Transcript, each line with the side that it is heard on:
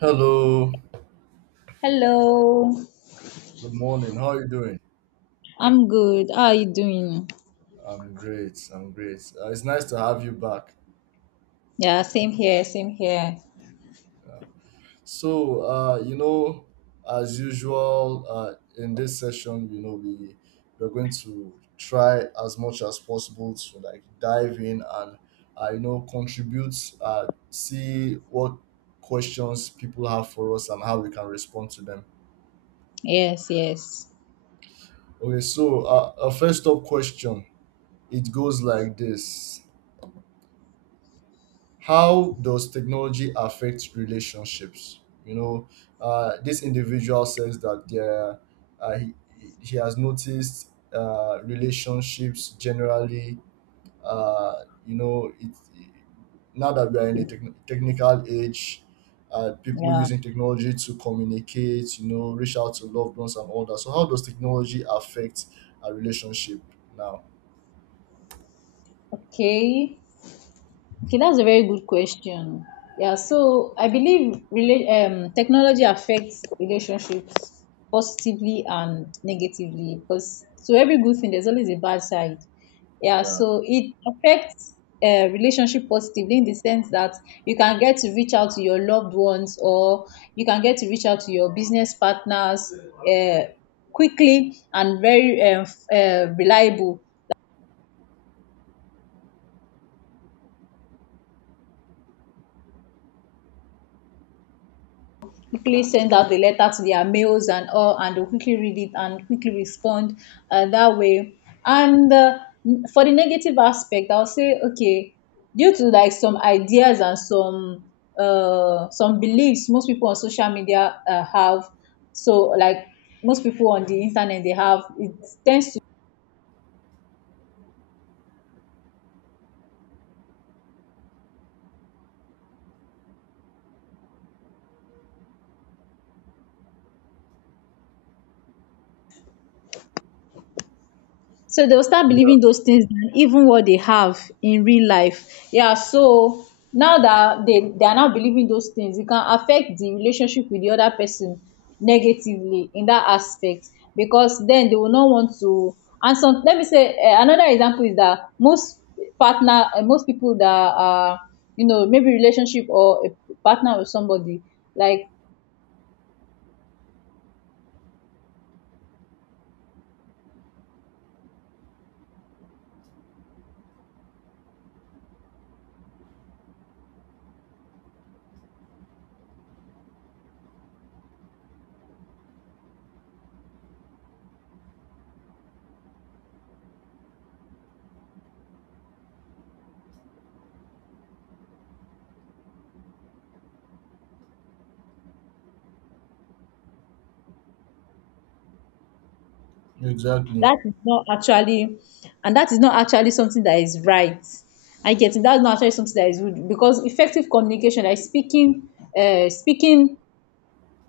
right: Hello,
left: Hello,
right: good morning. How are you doing?
left: I'm good. How are you doing?
right: I'm great. I'm great. It's nice to have you back.
left: Yeah, same here, same here.
right: Yeah. So, uh, you know, as usual, in this session, we're going to try as much as possible to like dive in and contribute, see what questions people have for us and how we can respond to them.
left: Yes, yes.
right: Okay, so a first up question. It goes like this. How does technology affect relationships? you know this individual says that uh, he, he has noticed relationships generally, uh, you know it, now that we are in a technical age. People
left: Yeah.
right: using technology to communicate, you know, reach out to loved ones and all that, so how does technology affect a relationship now?
left: Okay. Okay, that's a very good question. Yeah, so I believe technology affects relationships positively and negatively because so every good thing there's always a bad side. Yeah,
right: Yeah,
left: so it affects relationship positively in the sense that you can get to reach out to your loved ones, or you can get to reach out to your business partners uh, quickly and very reliable, quickly send out the letter to their mails and all, and they'll quickly read it and quickly respond that way. And for the negative aspect, I'll say, okay, due to like some ideas and some beliefs most people on social media have, so like most people on the internet they have, it tends to. So they will start
right: yeah,
left: believing those things than even what they have in real life. Yeah, so now that they are now believing those things, it can affect the relationship with the other person negatively in that aspect, because then they will not want to. And some, let me say another example is that most partner, most people that are, you know, maybe relationship or a partner with somebody, like.
right: exactly,
left: That is not actually, and that is not actually something that is right. I get it. That's not actually something that is good, because effective communication, like speaking, speaking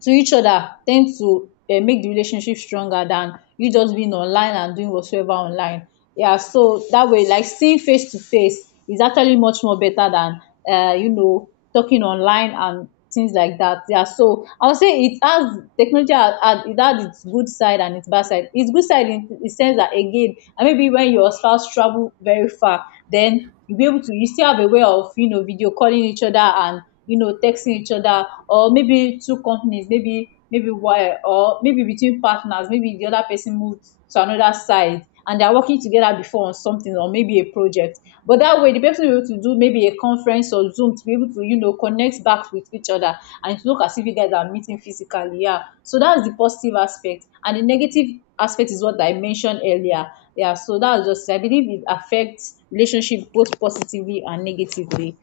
left: to each other tend to make the relationship stronger than you just being online and doing whatsoever online. Yeah, so that way, like seeing face to face is actually much more better than you know talking online and things like that. Yeah, so I would say it has technology has, it has its good side and its bad side. Its good side in the sense that again, and maybe when your spouse travel very far, then you'll be able to you still have a way of you know video calling each other and you know texting each other, or maybe two companies, maybe maybe why, or maybe between partners, maybe the other person moved to another side and they're working together before on something or maybe a project, but that way the person will be able to do maybe a conference or Zoom to be able to you know connect back with each other, and it look as if you guys are meeting physically. Yeah, so that's the positive aspect, and the negative aspect is what I mentioned earlier. Yeah, so that's just I believe it affects relationship both positively and negatively.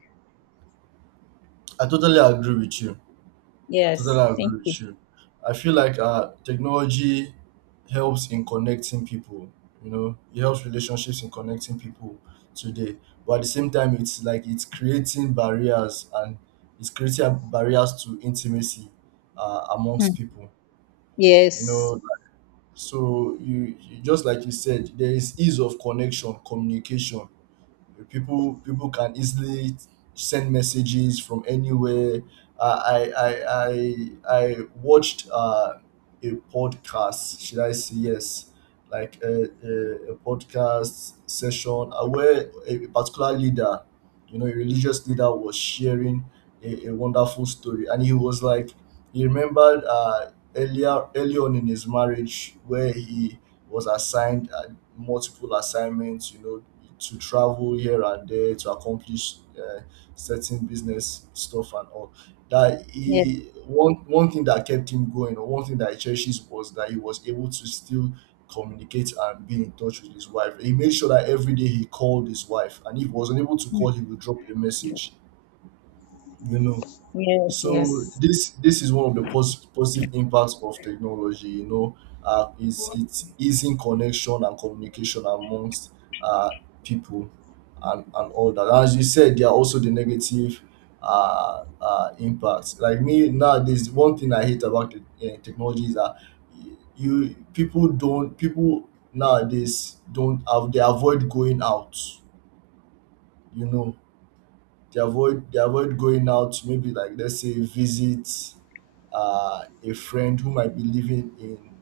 right: I totally agree with you. I
left: Yes,
right: totally
left: thank
right: agree
left: you.
right: with you. I feel like technology helps in connecting people. You know, it helps relationships in connecting people today. But at the same time, it's like it's creating barriers, and it's creating barriers to intimacy
left: Hmm.
right: amongst people. You
left: Yes.
right: know, so you just like you said, there is ease of connection, communication, people can easily send messages from anywhere. I I I I I watched a podcast. Should I say yes? Like a podcast session where a particular leader, you know, a religious leader was sharing a wonderful story, and he was like, he remembered earlier, early on in his marriage where he was assigned multiple assignments, you know, to travel here and there to accomplish certain business stuff and all. That
left: Yes.
right: he one thing that kept him going, or one thing that he cherishes, was that he was able to still communicate and be in touch with his wife. He made sure that every day he called his wife, and if he was unable to call, he would drop a message. You know,
left: Yes.
right: so
left: Yes.
right: this is one of the positive impacts of technology. You know, it's easing connection and communication amongst uh, people, and all that. As you said, there are also the negative impacts. Like me nowadays, one thing I hate about the technology is that you people don't people nowadays don't have, they avoid going out. You know, they avoid, they avoid going out to maybe like let's say visit a friend who might be living in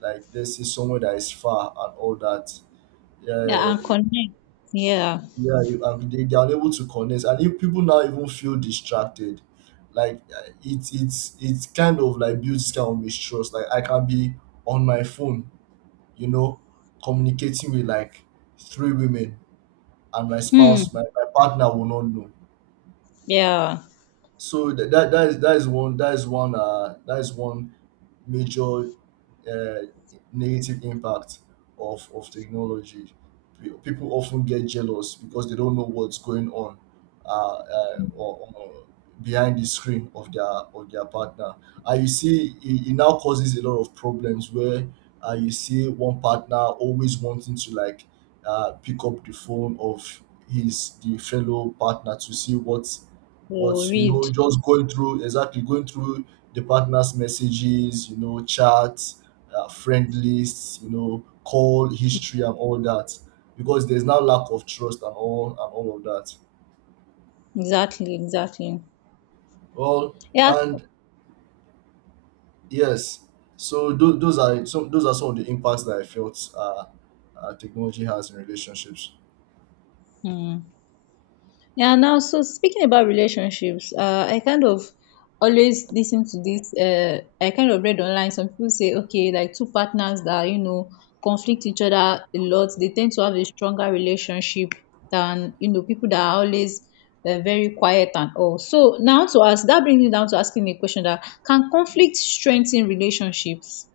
right: like let's say somewhere that is far and all that.
left: Yeah,
right: Yeah,
left: and connect. Yeah.
right: yeah, and they are unable to connect, and if people now even feel distracted, like it's kind of like builds kind of mistrust. Like I can be on my phone, you know, communicating with like three women, and my
left: Hmm.
right: spouse, my partner will not know.
left: Yeah.
right: So that that, that is one that is one that is one major uh, negative impact of technology. People often get jealous because they don't know what's going on, uh, or behind the screen of their partner. And you see, it now causes a lot of problems where you see one partner always wanting to like pick up the phone of his the fellow partner to see
left: You
right: what's you
left: read.
right: know just going through exactly going through the partner's messages, you know, chats, friend lists, you know, call history and all that, because there's now lack of trust and all of that.
left: Exactly, exactly.
right: Well,
left: Yeah.
right: and yes, so those are some of the impacts that I felt technology has in relationships.
left: Hmm. Yeah, now so speaking about relationships, I kind of always listen to this. I kind of read online. Some people say, okay, like two partners that you know conflict each other a lot, they tend to have a stronger relationship than you know people that are always very quiet and all. So now to ask, that brings me down to asking a question: that can conflict strengthen relationships?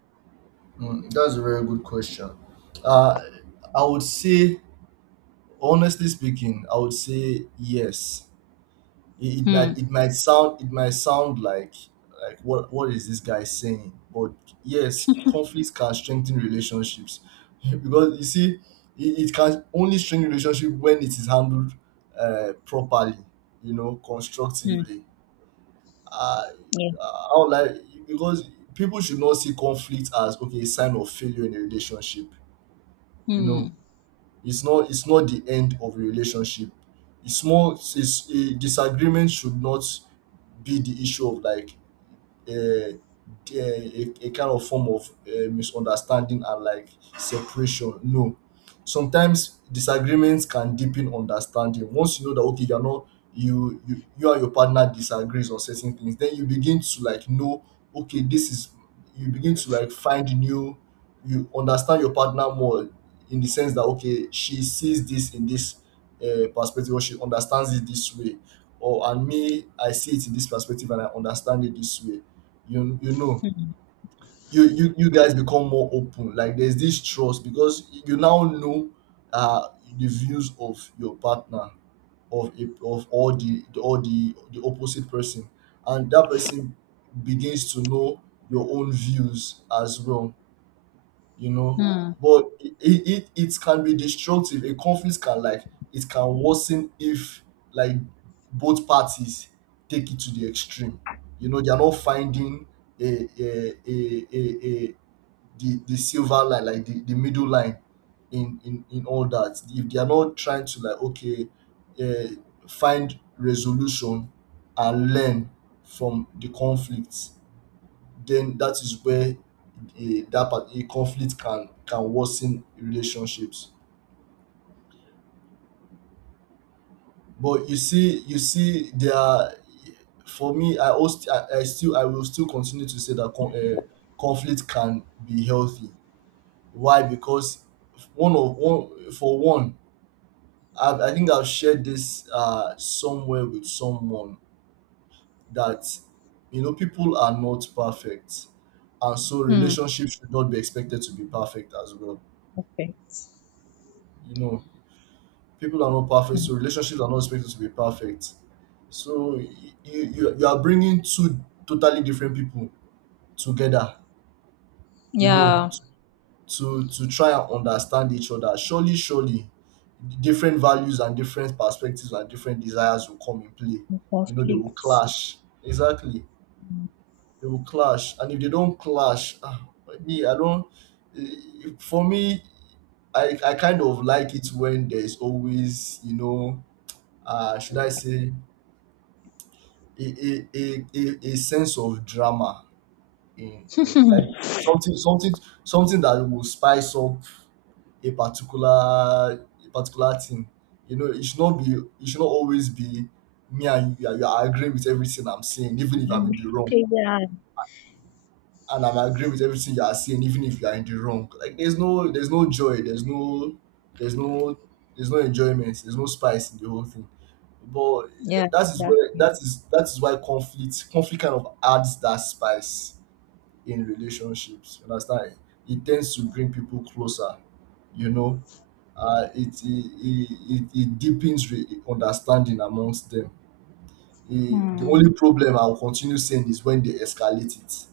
right: Mm, that's a very good question. Uh, I would say, honestly speaking, I would say yes, it,
left: Hmm.
right: it might sound like what is this guy saying, but yes, conflicts can strengthen relationships because you see, it can only strengthen relationship when it is handled properly, you know,
left: Hmm.
right: constructively. Uh,
left: Yeah.
right: I would like Because people should not see conflict as, okay, a sign of failure in a relationship, you know.
left: Hmm.
right: It's not the end of a relationship. It's more it's A disagreement should not be the issue of like uh, uh, a, kind of form of misunderstanding and like separation. No, sometimes disagreements can deepen understanding. Once you know that, okay, you're not you and your partner disagrees on certain things, then you begin to like know, okay, this is you begin to like find new you understand your partner more, in the sense that, okay, she sees this in this perspective, or she understands it this way. Or and me, I see it in this perspective and I understand it this way. You know, you guys become more open, like there's this trust because you now know uh the views of your partner, of all the the opposite person, and that person begins to know your own views as well, you know.
left: Hmm.
right: But it, it can be destructive. A conflict can like it can worsen if, like, both parties take it to the extreme. You know, they are not finding a the silver line, like the middle line in all that. If they are not trying to like, okay, find resolution and learn from the conflicts, then that is where a that part a conflict can worsen relationships. But you see, there are for me. I also I still I will still continue to say that conflict can be healthy. Why? Because one of one for one, I think I've shared this somewhere with someone that, you know, people are not perfect, and so
left: Hmm.
right: relationships should not be expected to be perfect as well.
left: Okay.
right: You know, people are not perfect, so relationships are not expected to be perfect. So you, you are bringing two totally different people together, you know,
left: Yeah,
right: to try and understand each other. Surely, surely, different values and different perspectives and different desires will come in play. You know, they will
left: conflict.
right: clash. Exactly, they will clash, and if they don't clash, ah, me, I don't. Eh, For me, I kind of like it when there's always, you know, should I say, a sense of drama in like something that will spice up a particular thing. You know, it should not be, it should not always be, me and you are agreeing with everything I'm saying, even if I'm in the wrong.
left: Yeah,
right: And I'm agreeing with everything you are saying, even if you are in the wrong. Like there's no joy, there's no there's no there's no enjoyment, there's no spice in the whole thing. But
left: yeah,
right: that is
left: that's,
right: where that is why conflict kind of adds that spice in relationships. You understand? It tends to bring people closer. You know, it it deepens understanding amongst them. It, the
left: hmm,
right: only problem I will continue saying is when they escalate it,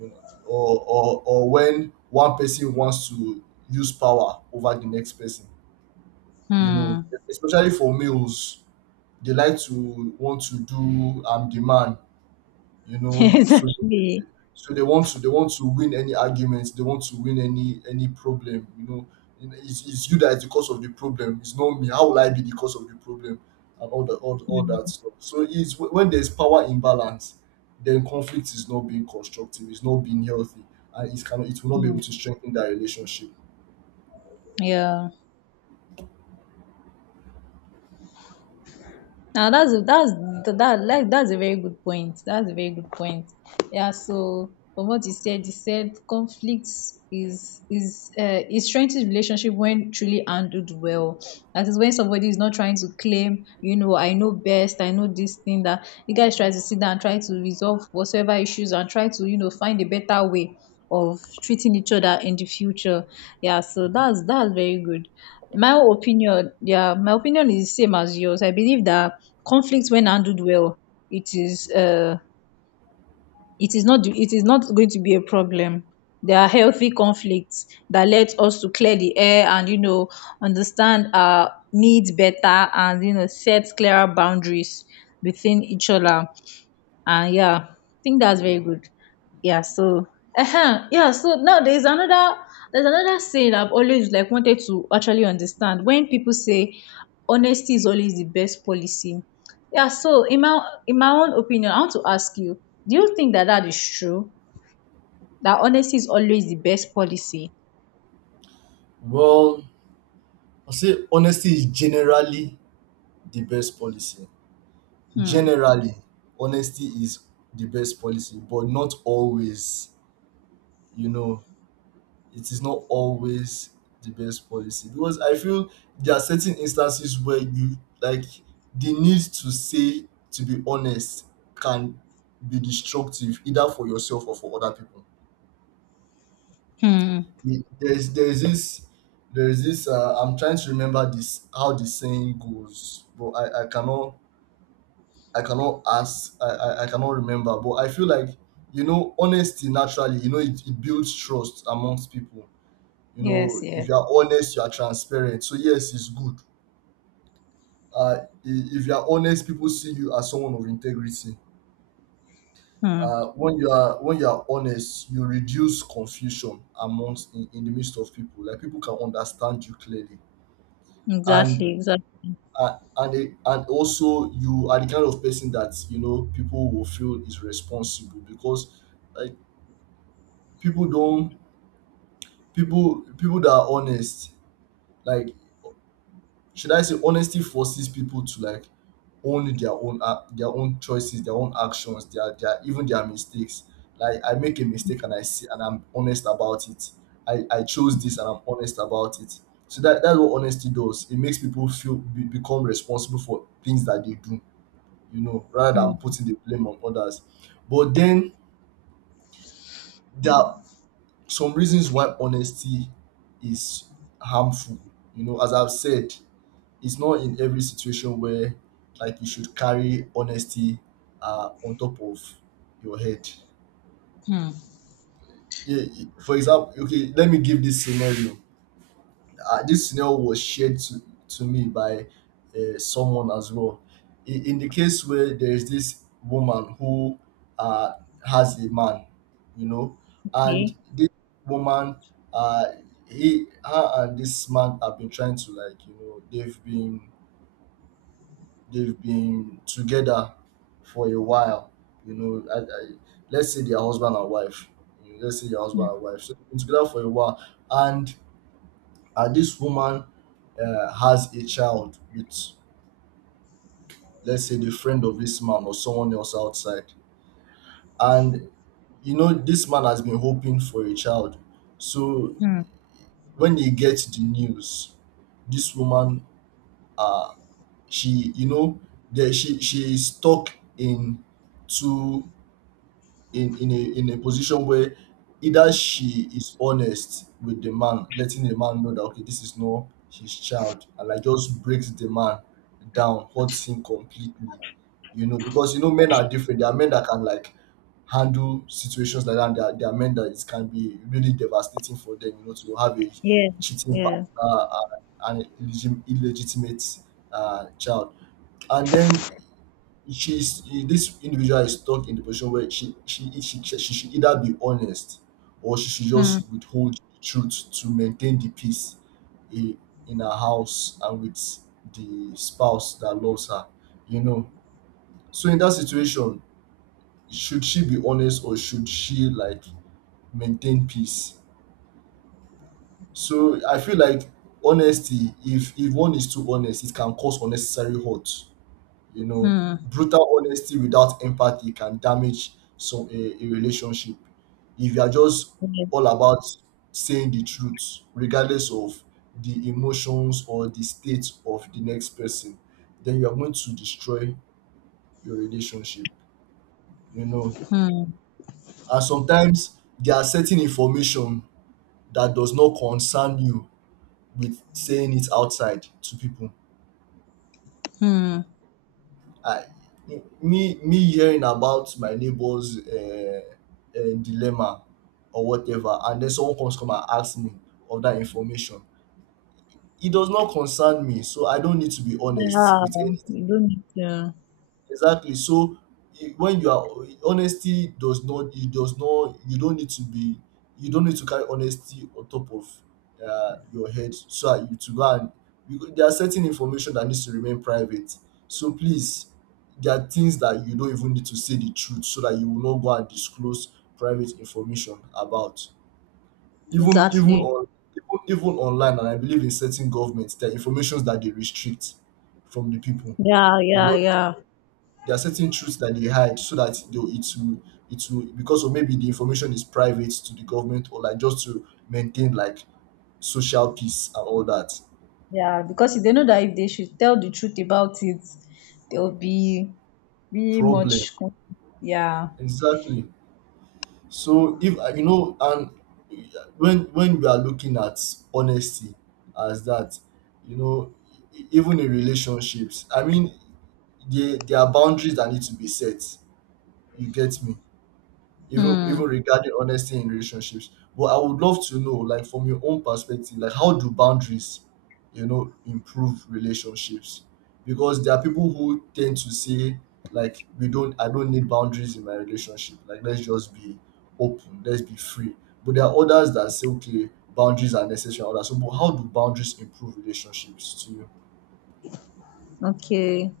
right: you know, or when one person wants to use power over the next person. You know,
left: hmm.
right: especially for males, they like to want to do demand, you know, so
left: Exactly.
right: so they want to, they want to win any argument, they want to win any problem, you know. You it's you that is the cause of the problem, it's not me, how will I be the cause of the problem and all the all that
left: Hmm,
right: stuff. So it's when there's power imbalance, then conflict is not being constructive, it's not being healthy, and it will not be
left: hmm.
right: able to strengthen that relationship.
left: Yeah. Now that's a that's a very good point. That's a very good point. Yeah. So from what you said conflicts is it strengthens relationship when truly handled well. That is when somebody is not trying to claim, you know, I know best, I know this thing, that you guys try to sit down and try to resolve whatsoever issues and try to, you know, find a better way of treating each other in the future. Yeah, so that's very good my opinion. Yeah, my opinion is the same as yours. I believe that conflict when handled well, it is uh it is not, it is not going to be a problem. There are healthy conflicts that let us to clear the air and you know understand our needs better and you know set clearer boundaries within each other. Yeah, I think that's very good. Yeah, so yeah, so now there's another, there's another saying I've always like wanted to actually understand, when people say honesty is always the best policy. Yeah, so in my, in my own opinion, I want to ask you, do you think that that is true? That honesty is always the best policy?
right: Well, I say honesty is generally the best policy.
left: Hmm.
right: Generally honesty is the best policy, but not always, you know. It is not always the best policy, because I feel there are certain instances where you, like, the need to say to be honest can be destructive either for yourself or for other people.
left: Hmm.
right: There's there's this, I'm trying to remember this, how the saying goes, but I cannot. I cannot ask. I cannot remember, but I feel like, you know, honesty naturally, you know, it builds trust amongst people. You
left: Yes.
right: know, if
left: Yes.
right: you are honest, you are transparent. So yes, it's good. If you are honest, people see you as someone of integrity.
left: Hmm.
right: When you are honest, you reduce confusion amongst in the midst of people. Like people can understand you clearly, and
left: Exactly. Exactly.
right: and also you are the kind of person that you know people will feel is responsible because uh, people don't people that are honest, like, should I say honesty forces people to, like, own their own choices, their own actions, their even their mistakes. Like, I make a mistake and I see, and I'm honest about it. I chose this and I'm honest about it. So that's what honesty does. It makes people feel become responsible for things that they do, you know, rather than
left: Hmm.
right: putting the blame on others. But then there are some reasons why honesty is harmful. You know, as I've said, it's not in every situation where, like, you should carry honesty on top of your head.
left: Hmm.
right: Yeah, for example, okay, let me give this scenario. This scenario was shared to me by someone as well. In the case where there is this woman who uh, has a man, you know, and
left: Okay.
right: this woman, uh, her and this man have been trying to, like, you know, they've been together for a while, you know. Let's say they are husband and wife. You know, let's say they are husband and
left: Hmm.
right: wife. So they've been together for a while, and this woman has a child with, let's say, the friend of this man or someone else outside. And, you know, this man has been hoping for a child. So
left: Hmm.
right: when he gets the news, this woman, uh, you know, she is stuck in two in a position where either she is honest with the man, letting the man know that, okay, this is not his child, and, like, just breaks the man down, hurts him completely. You know, because you know men are different. There are men that can, like, handle situations like that. And there are men that it can be really devastating for them. You know, to have a
left: Yeah.
right: cheating partner
left: Yeah.
right: and an illegitimate child. And then she's this individual is stuck in the position where she should either be honest or she should
left: Hmm.
right: just withhold the truth to maintain the peace in, in her house and with the spouse that loves her, you know. So in that situation, should she be honest or should she, like, maintain peace? So I feel like honesty, if one is too honest, it can cause unnecessary hurt. You know,
left: Hmm.
right: brutal honesty without empathy can damage a relationship. If you are just
left: Yes.
right: all about saying the truth, regardless of the emotions or the state of the next person, then you are going to destroy your relationship. You know,
left: Hmm.
right: and sometimes there are certain information that does not concern you with saying it outside to people.
left: Hmm.
right: I, me hearing about my neighbor's dilemma or whatever, and then someone comes come and asks me of that information, it does not concern me, so I don't need to be honest
left: Yeah.
right: with any.
left: You don't need to.
right: Exactly. So when you are, eh, honesty does not, it does not, you don't need to be, you don't need to carry honesty on top of your head so that you to go and you, there are certain information that needs to remain private. So please, there are things that you don't even need to say the truth, so that you will not go and disclose private information about. Even even
left: Exactly.
right: on Even, even online, and I believe in certain governments, there are informations that they restrict from the people.
left: Yeah.
right: You
left: Yeah.
right: know,
left: Yeah.
right: there are certain truths that they hide so that they it will because of maybe the information is private to the government, or like just to maintain like social peace and all that.
left: Yeah. Because they know that if they should tell the truth about it, there will be really
right: Problem,
left: much. Con-. Yeah.
right: exactly. So if you know, and when we are looking at honesty as that, you know, even in relationships, I mean, there are boundaries that need to be set, you get me, even
left: Hmm.
right: even regarding honesty in relationships. But I would love to know, like, from your own perspective, like, how do boundaries, you know, improve relationships? Because there are people who tend to say, like, we don't, I don't need boundaries in my relationship, like, let's just be open, let's be free. But there are others that say, okay, boundaries are necessary and all that. So but how do boundaries improve relationships to you?
left: Okay.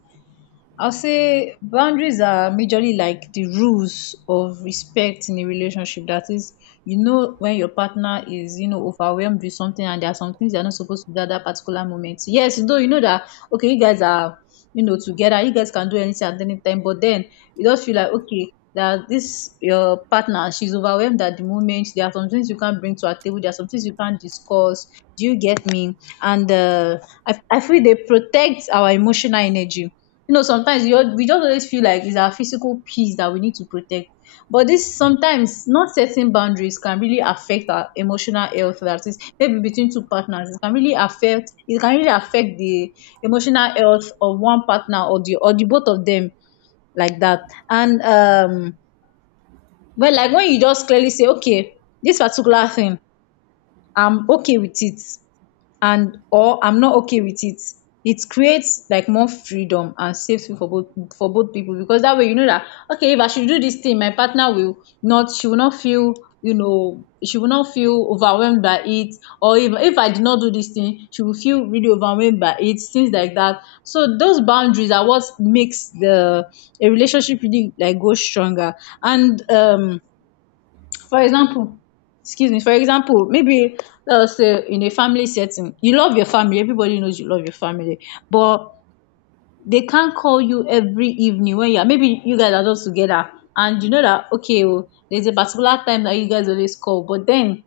left: I'll say boundaries are majorly like the rules of respect in a relationship. That is, you know, when your partner is, you know, overwhelmed with something, and there are some things they're not supposed to do at that particular moment. Yes, though you know that, okay, you guys are, you know, together, you guys can do anything at any time, but then you just feel like, okay, that this your partner, she's overwhelmed at the moment. There are some things you can't bring to her table, there are some things you can't discuss. Do you get me? And I feel they protect our emotional energy. You know, sometimes we just always feel like it's our physical peace that we need to protect, but this sometimes not setting boundaries can really affect our emotional health. That is maybe between two partners, it can really affect, it can really affect the emotional health of one partner or the, or the both of them, like that. And well, like when you just clearly say okay, this particular thing I'm okay with it, and or I'm not okay with it, it creates like more freedom and safety for both, for both people, because that way you know that okay, if I should do this thing my partner will not, she will not feel, you know, she will not feel overwhelmed by it, or if I did not do this thing she will feel really overwhelmed by it, things like that. So those boundaries are what makes the a relationship really like go stronger. And for example, excuse me, for example, maybe let's say in a family setting, you love your family, everybody knows you love your family, but they can't call you every evening when you are maybe you guys are just together, and you know that okay, oh, there's a particular time that you guys always call, but then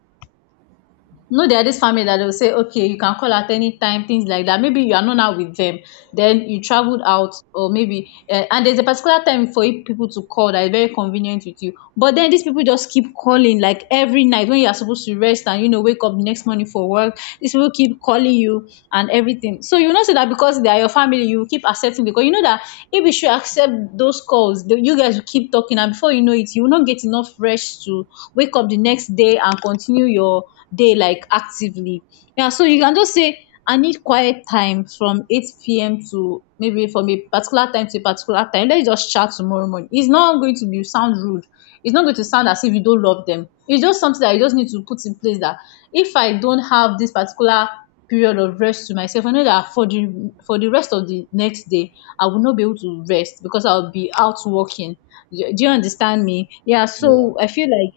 left: no, there are this family that will say okay you can call at any time, things like that. Maybe you are not now with them, then you traveled out, or maybe and there's a particular time for you people to call that is very convenient with you, but then these people just keep calling like every night when you are supposed to rest and you know wake up the next morning for work, these people keep calling you and everything. So you know say that because they are your family you will keep accepting, because you know that if you should accept those calls, the- you guys will keep talking, and before you know it you will not get enough rest to wake up the next day and continue your day like actively. Yeah, so you can just say I need quiet time from 8 p.m. to maybe from a particular time to a particular time. Let's just chat tomorrow morning. It's not going to be sound rude. It's not going to sound as if you don't love them. It's just something that you just need to put in place, that if I don't have this particular period of rest to myself, I know that for the rest of the next day, I will not be able to rest because I'll be out working. Do do you understand me? Yeah,
right: yeah
left: so I feel like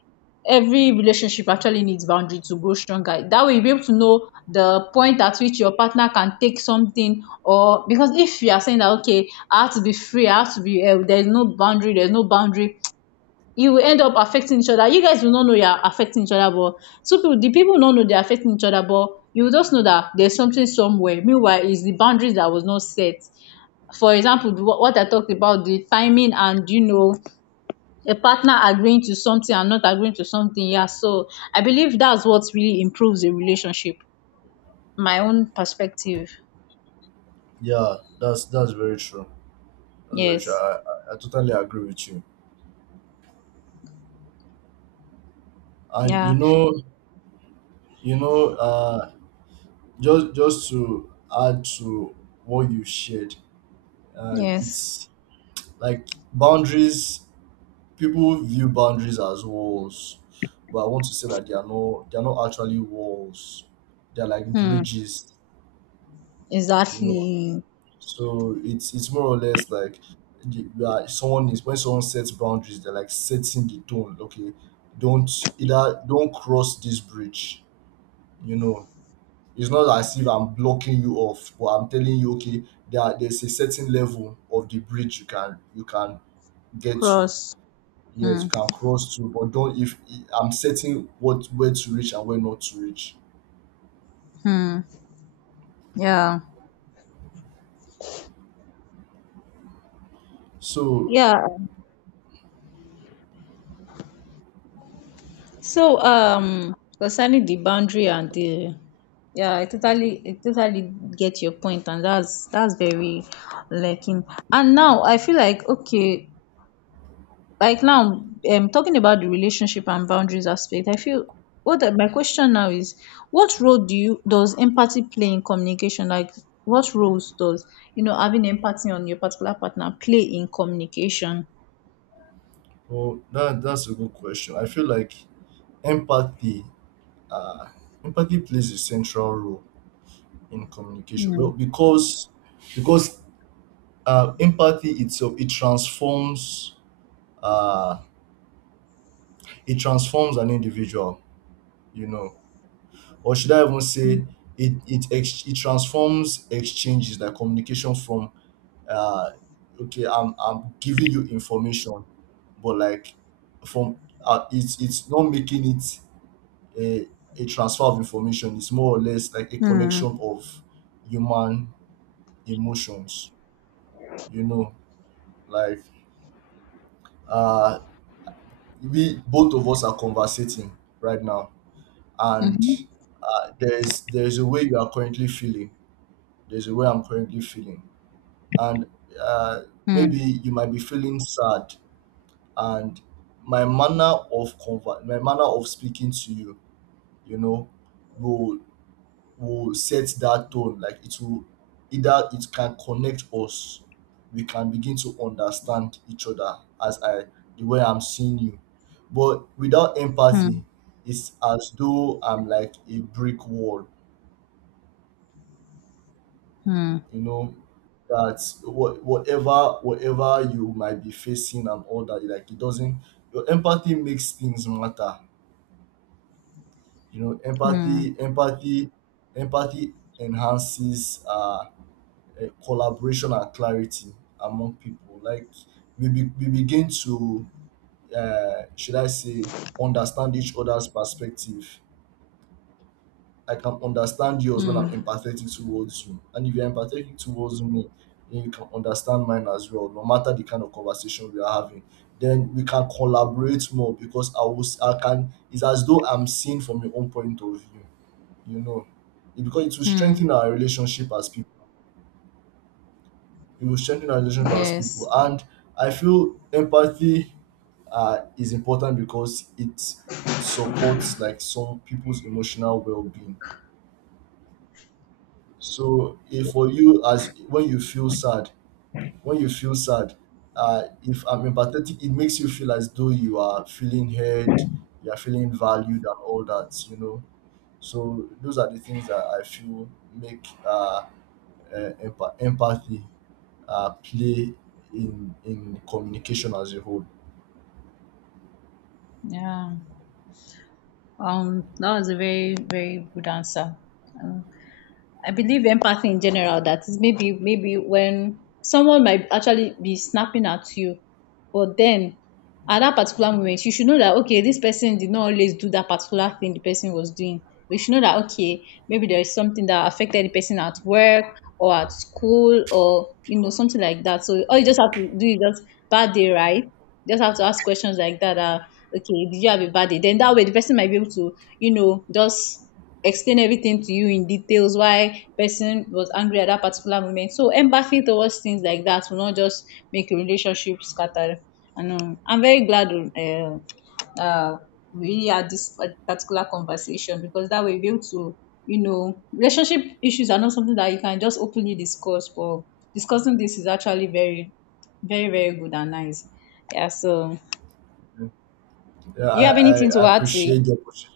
left: every relationship actually needs boundary to grow stronger. That way, you'll be able to know the point at which your partner can take something, or because if you are saying that okay, I have to be free, I have to be, there's no boundary, you will end up affecting each other. You guys will not know you are affecting each other, but so people, the people will not know they're affecting each other, but you will just know that there's something somewhere. Meanwhile, it's the boundaries that was not set. For example, the- what I talked about, the timing and you know a partner agreeing to something and not agreeing to something. Yeah, so I believe that's what really improves a relationship, my own perspective.
right: yeah, that's very true. That's very true.
left: Yes,
right: I totally agree with you. And you
left: yeah,
right: know, you know, just to add to what you shared,
left: yes.
right: it's like boundaries, people view boundaries as walls, but I want to say that they are no, they are not actually walls, they're like
left: Hmm,
right: bridges. You know,
left: exactly.
right: so it's more or less like you are, someone is, when someone sets boundaries they're like setting the tone, okay, don't, either don't cross this bridge, you know. It's not as if I'm blocking you off, but I'm telling you, okay, there there's a certain level of the bridge you can get to.
left: Cross.
right: Yes,
left: Hmm,
right: you can cross to, but don't if I'm setting what where to reach and where not to reach.
left: hmm. Yeah,
right: So,
left: yeah, so concerning the boundary and the, yeah, I totally get your point, and that's very lacking. And now I feel like okay, like now talking about the relationship and boundaries aspect, I feel what I-, my question now is what role do you does empathy play in communication, like what roles does, you know, having empathy on your particular partner play in communication?
right: well, that that's a good question. I feel like empathy, uh, empathy plays a central role in communication.
left: Hmm.
right: Well, because empathy itself, uh, it transforms an individual. You know, or should I even say it it transforms exchanges, like communication from uh okay, I'm giving you information, but like, from it's not making it a a transfer of information. It's more or less like a connection
left: Hmm.
right: of human emotions. You know, like, uh we, both of us are conversating right now, and
left: Mm-hmm.
right: there's a way you are currently feeling, there's a way I'm currently feeling, and uh,
left: Hmm.
right: maybe you might be feeling sad, and my my manner of speaking to you, you know, will will set that tone, like it will either, it can connect us, we can begin to understand each other, as I, the way I'm seeing you. But without
left: Hmm.
right: empathy, it's as though I'm like a brick wall.
left: Hmm.
right: You know, that what whatever, whatever you might be facing and all that, like it doesn't, your empathy makes things matter. You know,
left: Hmm.
right: empathy enhances collaboration and clarity among people. Like we, be, we begin to, should I say, understand each other's perspective. I can understand yours when I'm
left: Hmm.
right: empathetic towards you. And if you're empathetic towards me, then you can understand mine as well, no matter the kind of conversation we are having. Then we can collaborate more because I was, I can, it's as though I'm seen from your own point of view, you know. It, because it will
left: Hmm.
right: strengthen our relationship as people. It will strengthen our relationship as people.
left: Yes.
right: And I feel empathy is important because it supports like some people's emotional well-being. So if for you, as when you feel sad, when you feel sad, if I'm empathetic, it makes you feel as though you are feeling heard, you are feeling valued and all that, you know. So those are the things that I feel make empathy play in communication as a whole.
left: Yeah. That was a very very good answer. Um, I believe empathy in general, that is maybe maybe when someone might actually be snapping at you, but then at that particular moment you should know that okay, this person did not always do that particular thing the person was doing. We should know that okay, maybe there is something that affected the person at work or at school, or you know, something like that. So all you just have to do is just bad day, right? You just have to ask questions like that. Okay, did you have a bad day? Then that way the person might be able to, you know, just explain everything to you in details why person was angry at that particular moment. So empathy towards things like that will not just make a relationship scatter. And I'm very glad uh, we really had this pa- particular conversation, because that way we'll be able to, you know, relationship issues are not something that you can just openly discuss, but discussing this is actually very, very, very good and nice. Yeah, so
right: Yeah,
left: you have anything to
right: I
left: add to it?
right: appreciate the opportunity.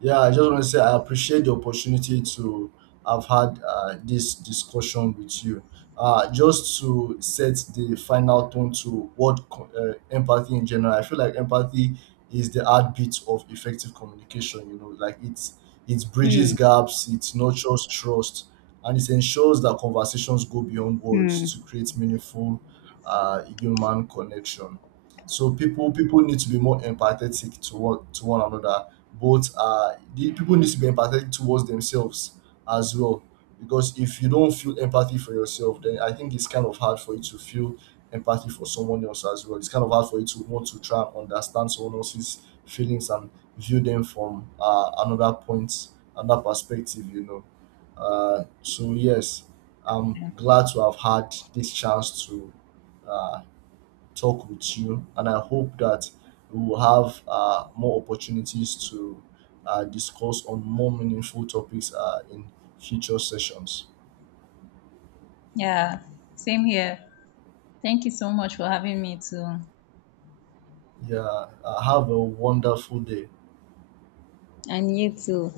right: Yeah, I just want to say I appreciate the opportunity to have had this discussion with you. Just to set the final tone to what empathy in general, I feel like empathy is the heartbeat of effective communication. You know, like, it's it bridges gaps, it nurtures trust, and it ensures that conversations go beyond
left: Hmm. Hmm.
right: words to create meaningful human connection. So people need to be more empathetic to one another, but the people need to be empathetic towards themselves as well. Because if you don't feel empathy for yourself, then I think it's kind of hard for you to feel empathy for someone else as well. It's kind of hard for you to want to try and understand someone else's feelings and view them from another point, another perspective. You know. So yes, I'm glad to have had this chance to uh, talk with you, and I hope that we will have more opportunities to discuss on more meaningful topics in future sessions.
left: Yeah, same here. Thank you so much for having me too.
right: Yeah, have a wonderful day.
left: And you too.